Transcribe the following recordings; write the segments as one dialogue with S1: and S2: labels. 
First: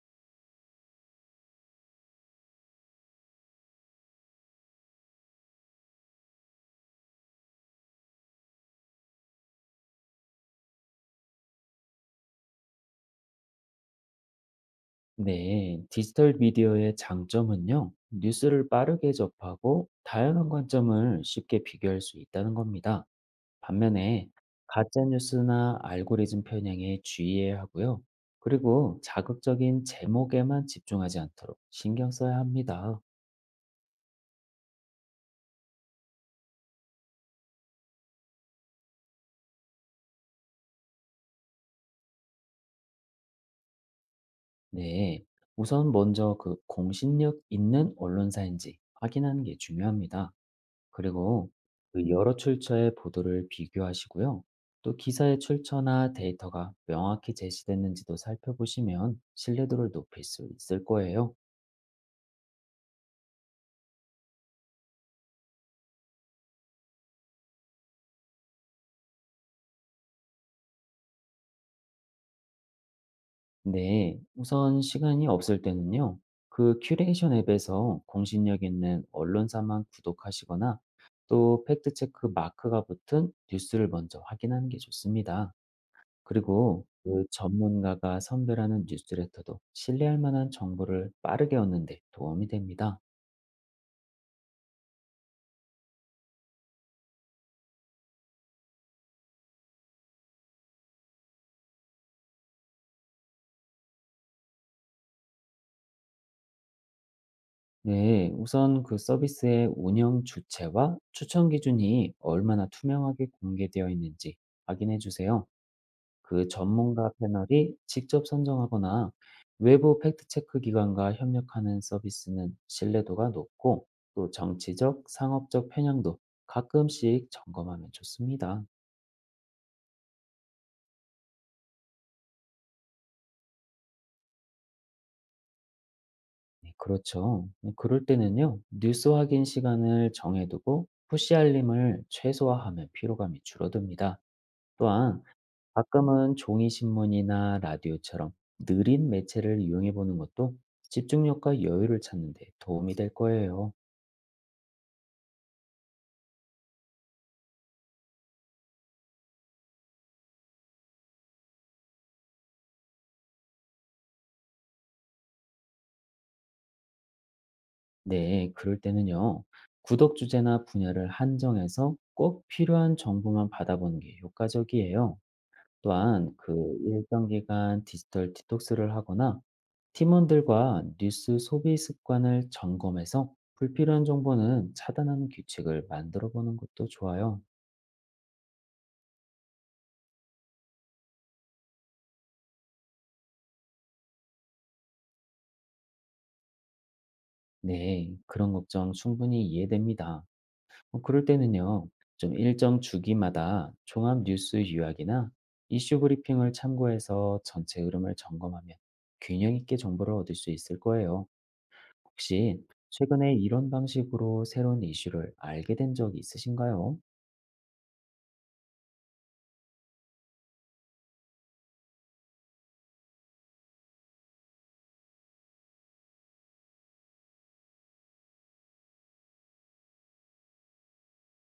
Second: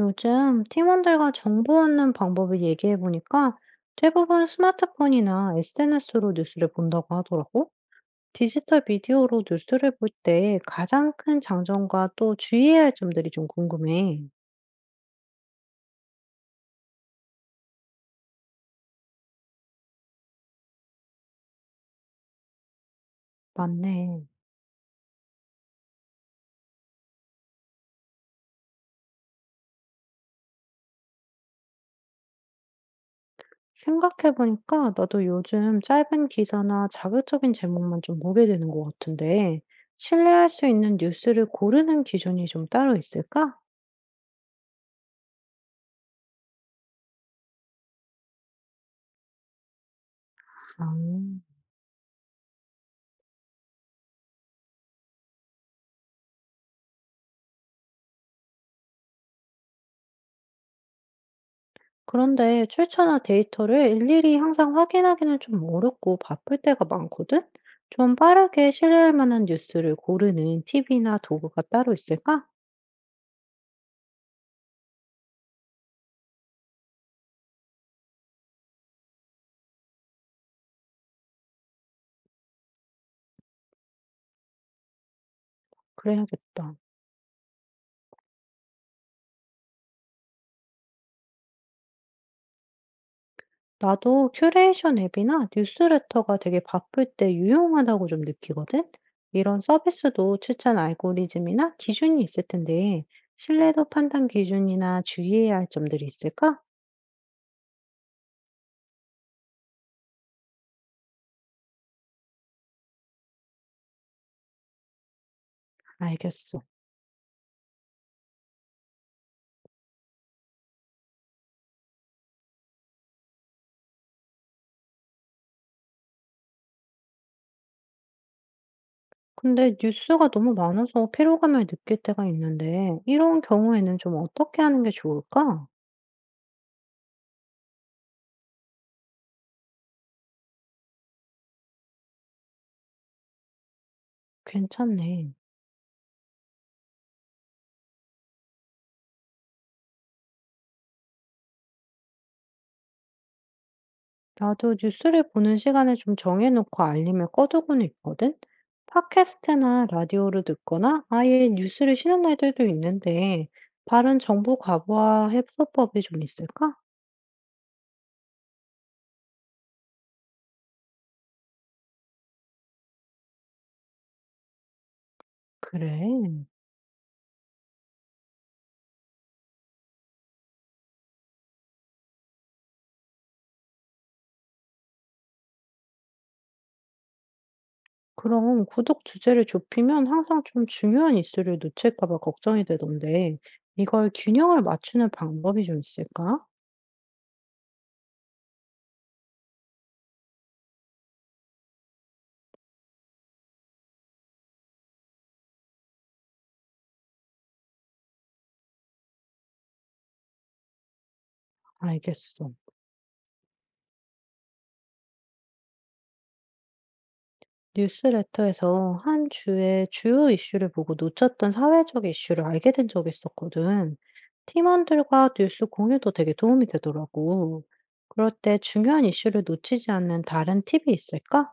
S1: 요즘 팀원들과 정보 얻는 방법을 얘기해 보니까 대부분 스마트폰이나 SNS로 뉴스를 본다고 하더라고. 디지털 미디어로 뉴스를 볼 때 가장 큰 장점과 또 주의해야 할 점들이 좀 궁금해.
S2: 네, 디지털 미디어의 장점은요, 뉴스를 빠르게 접하고 다양한 관점을 쉽게 비교할 수 있다는 겁니다.
S1: 맞네.
S2: 반면에 가짜뉴스나 알고리즘 편향에 주의해야 하고요. 그리고 자극적인 제목에만 집중하지 않도록 신경 써야 합니다.
S1: 생각해 보니까 나도 요즘 짧은 기사나 자극적인 제목만 좀 보게 되는 것 같은데, 신뢰할 수 있는 뉴스를 고르는 기준이 좀 따로 있을까?
S2: 네, 우선 먼저 그 공신력 있는 언론사인지 확인하는 게 중요합니다.
S1: 아.
S2: 그리고 그 여러 출처의 보도를 비교하시고요. 또 기사의 출처나 데이터가 명확히 제시됐는지도 살펴보시면 신뢰도를 높일 수 있을 거예요.
S1: 그런데 출처나 데이터를 일일이 항상 확인하기는 좀 어렵고 바쁠 때가 많거든? 좀 빠르게 신뢰할 만한 뉴스를 고르는 팁이나 도구가 따로 있을까?
S2: 네, 우선 시간이 없을 때는요. 그 큐레이션 앱에서 공신력 있는 언론사만 구독하시거나 또 팩트체크 마크가 붙은 뉴스를 먼저 확인하는 게 좋습니다.
S1: 그래야겠다.
S2: 그리고 그 전문가가 선별하는 뉴스레터도 신뢰할 만한 정보를 빠르게 얻는 데 도움이 됩니다.
S1: 나도 큐레이션 앱이나 뉴스레터가 되게 바쁠 때 유용하다고 좀 느끼거든? 이런 서비스도 추천 알고리즘이나 기준이 있을 텐데, 신뢰도 판단 기준이나 주의해야 할 점들이 있을까?
S2: 네, 우선 그 서비스의 운영 주체와 추천 기준이 얼마나 투명하게 공개되어 있는지 확인해 주세요. 그
S1: 알겠어.
S2: 전문가 패널이 직접 선정하거나 외부 팩트체크 기관과 협력하는 서비스는 신뢰도가 높고 또 정치적, 상업적 편향도 가끔씩 점검하면 좋습니다.
S1: 근데 뉴스가 너무 많아서 피로감을 느낄 때가 있는데, 이런 경우에는 좀 어떻게 하는 게 좋을까?
S2: 네, 그렇죠. 네, 그럴 때는요, 뉴스 확인 시간을 정해두고 푸시 알림을 최소화하면 피로감이 줄어듭니다. 또한
S1: 괜찮네.
S2: 가끔은 종이 신문이나 라디오처럼 느린 매체를 이용해 보는 것도 집중력과 여유를 찾는 데 도움이 될 거예요.
S1: 나도 뉴스를 보는 시간을 좀 정해놓고 알림을 꺼두고는 있거든? 팟캐스트나 라디오를 듣거나 아예 뉴스를 쉬는 날들도 있는데, 다른 정보 과부하 해소법이 좀 있을까?
S2: 네, 그럴 때는요. 구독 주제나 분야를 한정해서 꼭 필요한 정보만 받아보는 게 효과적이에요. 또한
S1: 그래.
S2: 그 일정 기간 디지털 디톡스를 하거나 팀원들과 뉴스 소비 습관을 점검해서 불필요한 정보는 차단하는 규칙을 만들어 보는 것도 좋아요.
S1: 그럼 구독 주제를 좁히면 항상 좀 중요한 이슈를 놓칠까 봐 걱정이 되던데, 이걸 균형을 맞추는 방법이 좀 있을까?
S2: 네, 그런 걱정 충분히 이해됩니다. 그럴 때는요, 좀 일정 주기마다 종합 뉴스 요약이나 이슈 브리핑을 참고해서 전체 흐름을 점검하면 균형 있게 정보를 얻을 수 있을 거예요.
S1: 알겠어.
S2: 혹시 최근에 이런 방식으로 새로운 이슈를 알게 된 적이 있으신가요?
S1: 뉴스레터에서 한 주의 주요 이슈를 보고 놓쳤던 사회적 이슈를 알게 된 적이 있었거든. 팀원들과 뉴스 공유도 되게 도움이 되더라고. 그럴 때 중요한 이슈를 놓치지 않는 다른 팁이 있을까?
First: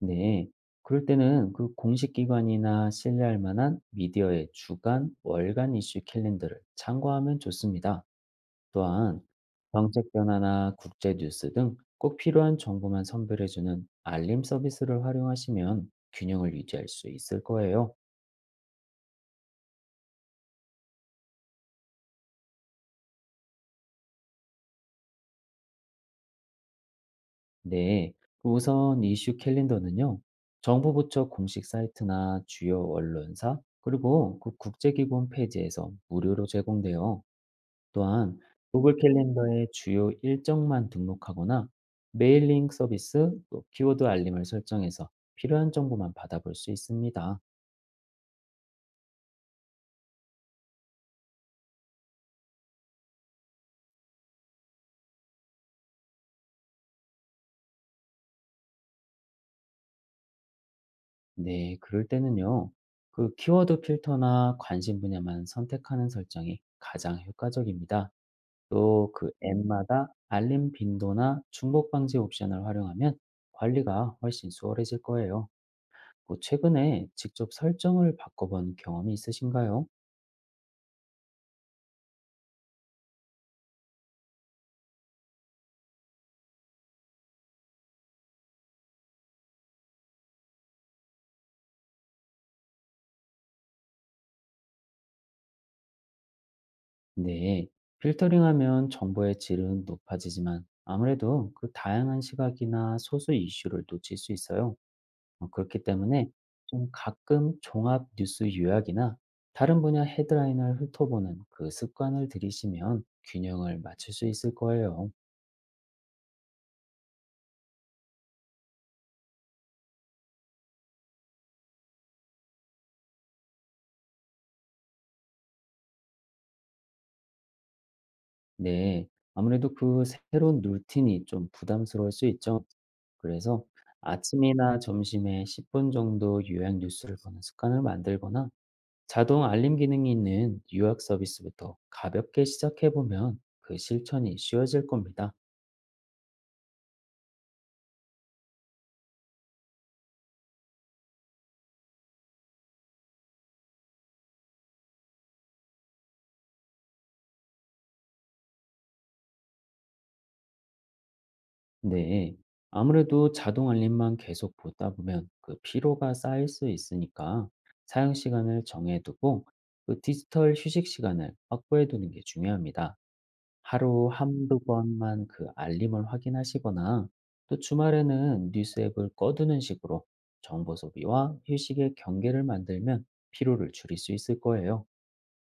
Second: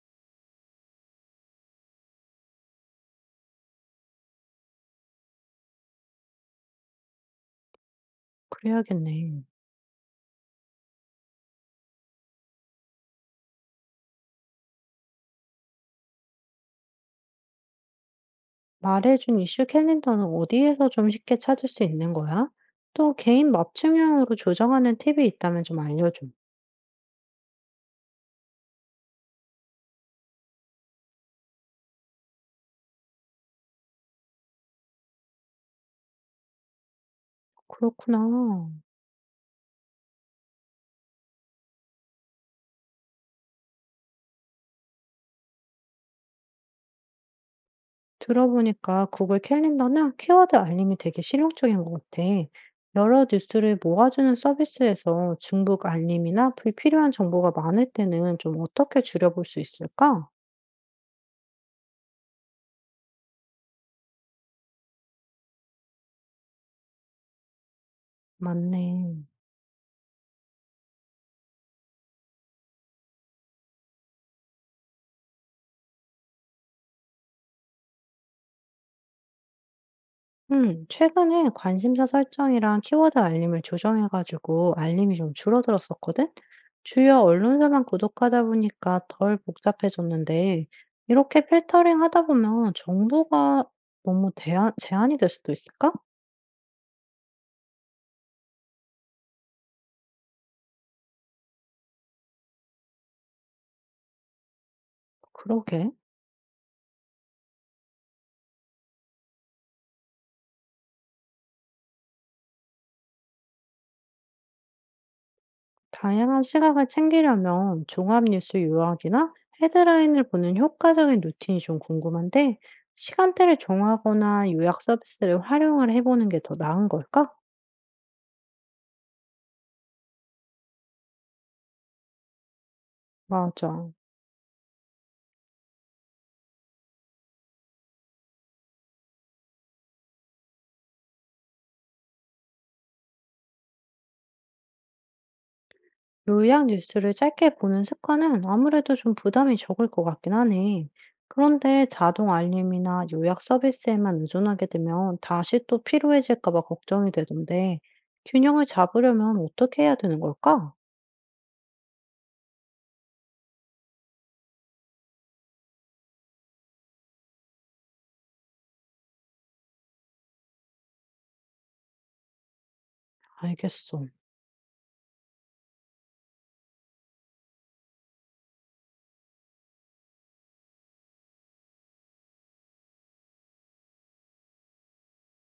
S2: 네. 그럴 때는 그 공식 기관이나 신뢰할 만한 미디어의 주간, 월간 이슈 캘린더를 참고하면 좋습니다. 또한
S1: 그래야겠네.
S2: 정책 변화나 국제 뉴스 등 꼭 필요한 정보만 선별해주는 알림 서비스를 활용하시면 균형을 유지할 수 있을 거예요.
S1: 말해준 이슈 캘린더는 어디에서 좀 쉽게 찾을 수 있는 거야? 또 개인 맞춤형으로 조정하는 팁이 있다면 좀 알려줘.
S2: 네, 우선 이슈 캘린더는요, 정부 부처 공식 사이트나 주요 언론사, 그리고 그 국제기구 페이지에서 무료로 제공돼요.
S1: 그렇구나.
S2: 또한 구글 캘린더의 주요 일정만 등록하거나 메일링 서비스, 또 키워드 알림을 설정해서 필요한 정보만 받아볼 수 있습니다.
S1: 들어보니까 구글 캘린더나 키워드 알림이 되게 실용적인 것 같아. 여러 뉴스를 모아주는 서비스에서 중복 알림이나 불필요한 정보가 많을 때는 좀 어떻게 줄여볼 수 있을까?
S2: 네, 그럴 때는요. 그 키워드 필터나 관심 분야만 선택하는 설정이 가장 효과적입니다. 또
S1: 맞네.
S2: 그 앱마다 알림 빈도나 중복 방지 옵션을 활용하면 관리가 훨씬 수월해질 거예요. 뭐 최근에 직접 설정을 바꿔본 경험이 있으신가요?
S1: 최근에 관심사 설정이랑 키워드 알림을 조정해가지고 알림이 좀 줄어들었었거든? 주요 언론사만 구독하다 보니까 덜 복잡해졌는데, 이렇게 필터링 하다 보면 정보가 너무 제한이 될 수도 있을까?
S2: 네, 필터링하면 정보의 질은 높아지지만 아무래도 그 다양한 시각이나 소수 이슈를 놓칠 수 있어요. 그렇기
S1: 그러게.
S2: 때문에 좀 가끔 종합 뉴스 요약이나 다른 분야 헤드라인을 훑어보는 그 습관을 들이시면 균형을 맞출 수 있을 거예요.
S1: 다양한 시각을 챙기려면 종합뉴스 요약이나 헤드라인을 보는 효과적인 루틴이 좀 궁금한데, 시간대를 정하거나 요약 서비스를 활용을 해보는 게 더 나은 걸까?
S2: 네. 아무래도 그 새로운 루틴이 좀 부담스러울 수 있죠. 그래서
S1: 맞아.
S2: 아침이나 점심에 10분 정도 요약 뉴스를 보는 습관을 만들거나 자동 알림 기능이 있는 요약 서비스부터 가볍게 시작해 보면 그 실천이 쉬워질 겁니다.
S1: 요약 뉴스를 짧게 보는 습관은 아무래도 좀 부담이 적을 것 같긴 하네. 그런데 자동 알림이나 요약 서비스에만 의존하게 되면 다시 또 피로해질까 봐 걱정이 되던데, 균형을 잡으려면 어떻게 해야 되는 걸까?
S2: 네. 아무래도 자동 알림만 계속 보다 보면 그 피로가 쌓일 수 있으니까 사용 시간을 정해두고 그 디지털 휴식 시간을 확보해 두는 게 중요합니다.
S1: 알겠어.
S2: 하루 한두 번만 그 알림을 확인하시거나 또 주말에는 뉴스 앱을 꺼두는 식으로 정보 소비와 휴식의 경계를 만들면 피로를 줄일 수 있을 거예요.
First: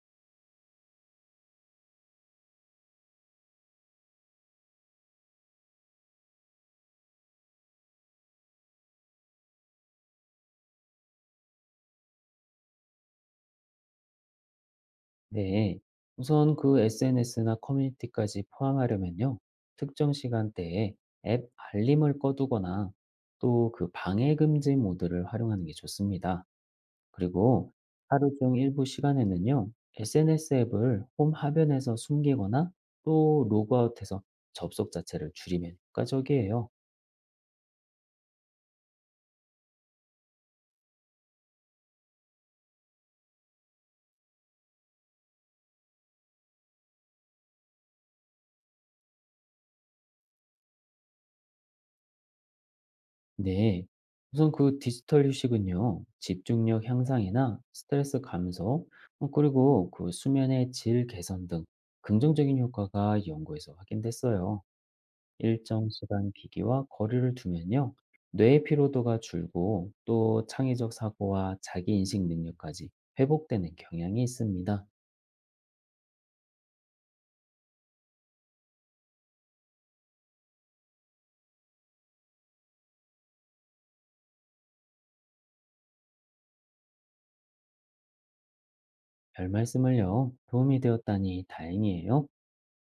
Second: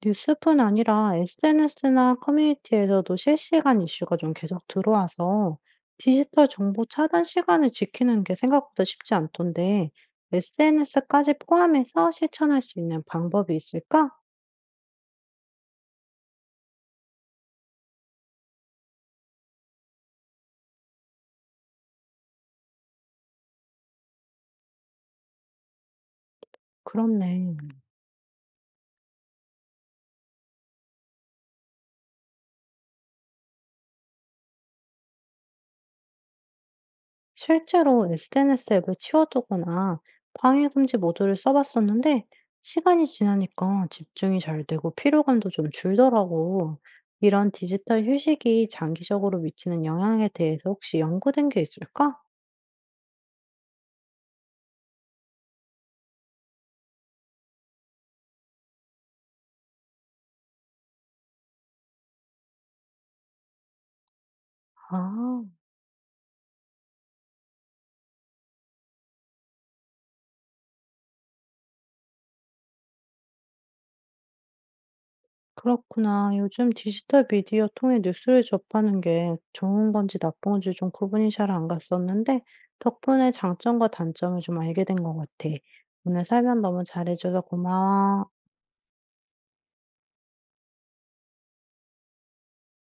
S1: 뉴스뿐 아니라 SNS나 커뮤니티에서도 실시간 이슈가 좀 계속 들어와서 디지털 정보 차단 시간을 지키는 게 생각보다 쉽지 않던데 SNS까지 포함해서 실천할 수 있는 방법이 있을까?
S2: 네, 우선 그 SNS나 커뮤니티까지 포함하려면요, 특정 시간대에 앱 알림을 꺼두거나 또 그 방해 금지 모드를 활용하는 게 좋습니다. 그리고
S1: 그렇네.
S2: 하루 중 일부 시간에는요, SNS 앱을 홈 화면에서 숨기거나 또 로그아웃해서 접속 자체를 줄이면 효과적이에요.
S1: 실제로 SNS 앱을 치워두거나 방해금지 모드를 써봤었는데 시간이 지나니까 집중이 잘 되고 피로감도 좀 줄더라고. 이런 디지털 휴식이 장기적으로 미치는 영향에 대해서 혹시 연구된 게 있을까?
S2: 네. 우선 그 디지털 휴식은요, 집중력 향상이나 스트레스 감소, 그리고 그 수면의 질 개선 등 긍정적인 효과가 연구에서 확인됐어요.
S1: 아,
S2: 일정 시간 기기와 거리를 두면요, 뇌의 피로도가 줄고 또 창의적 사고와 자기 인식 능력까지 회복되는 경향이 있습니다.
S1: 그렇구나. 요즘 디지털 미디어 통해 뉴스를 접하는 게 좋은 건지 나쁜 건지 좀 구분이 잘 안 갔었는데 덕분에 장점과 단점을 좀 알게 된 것 같아. 오늘 설명 너무 잘해줘서 고마워.
S2: 별 말씀을요, 도움이 되었다니 다행이에요.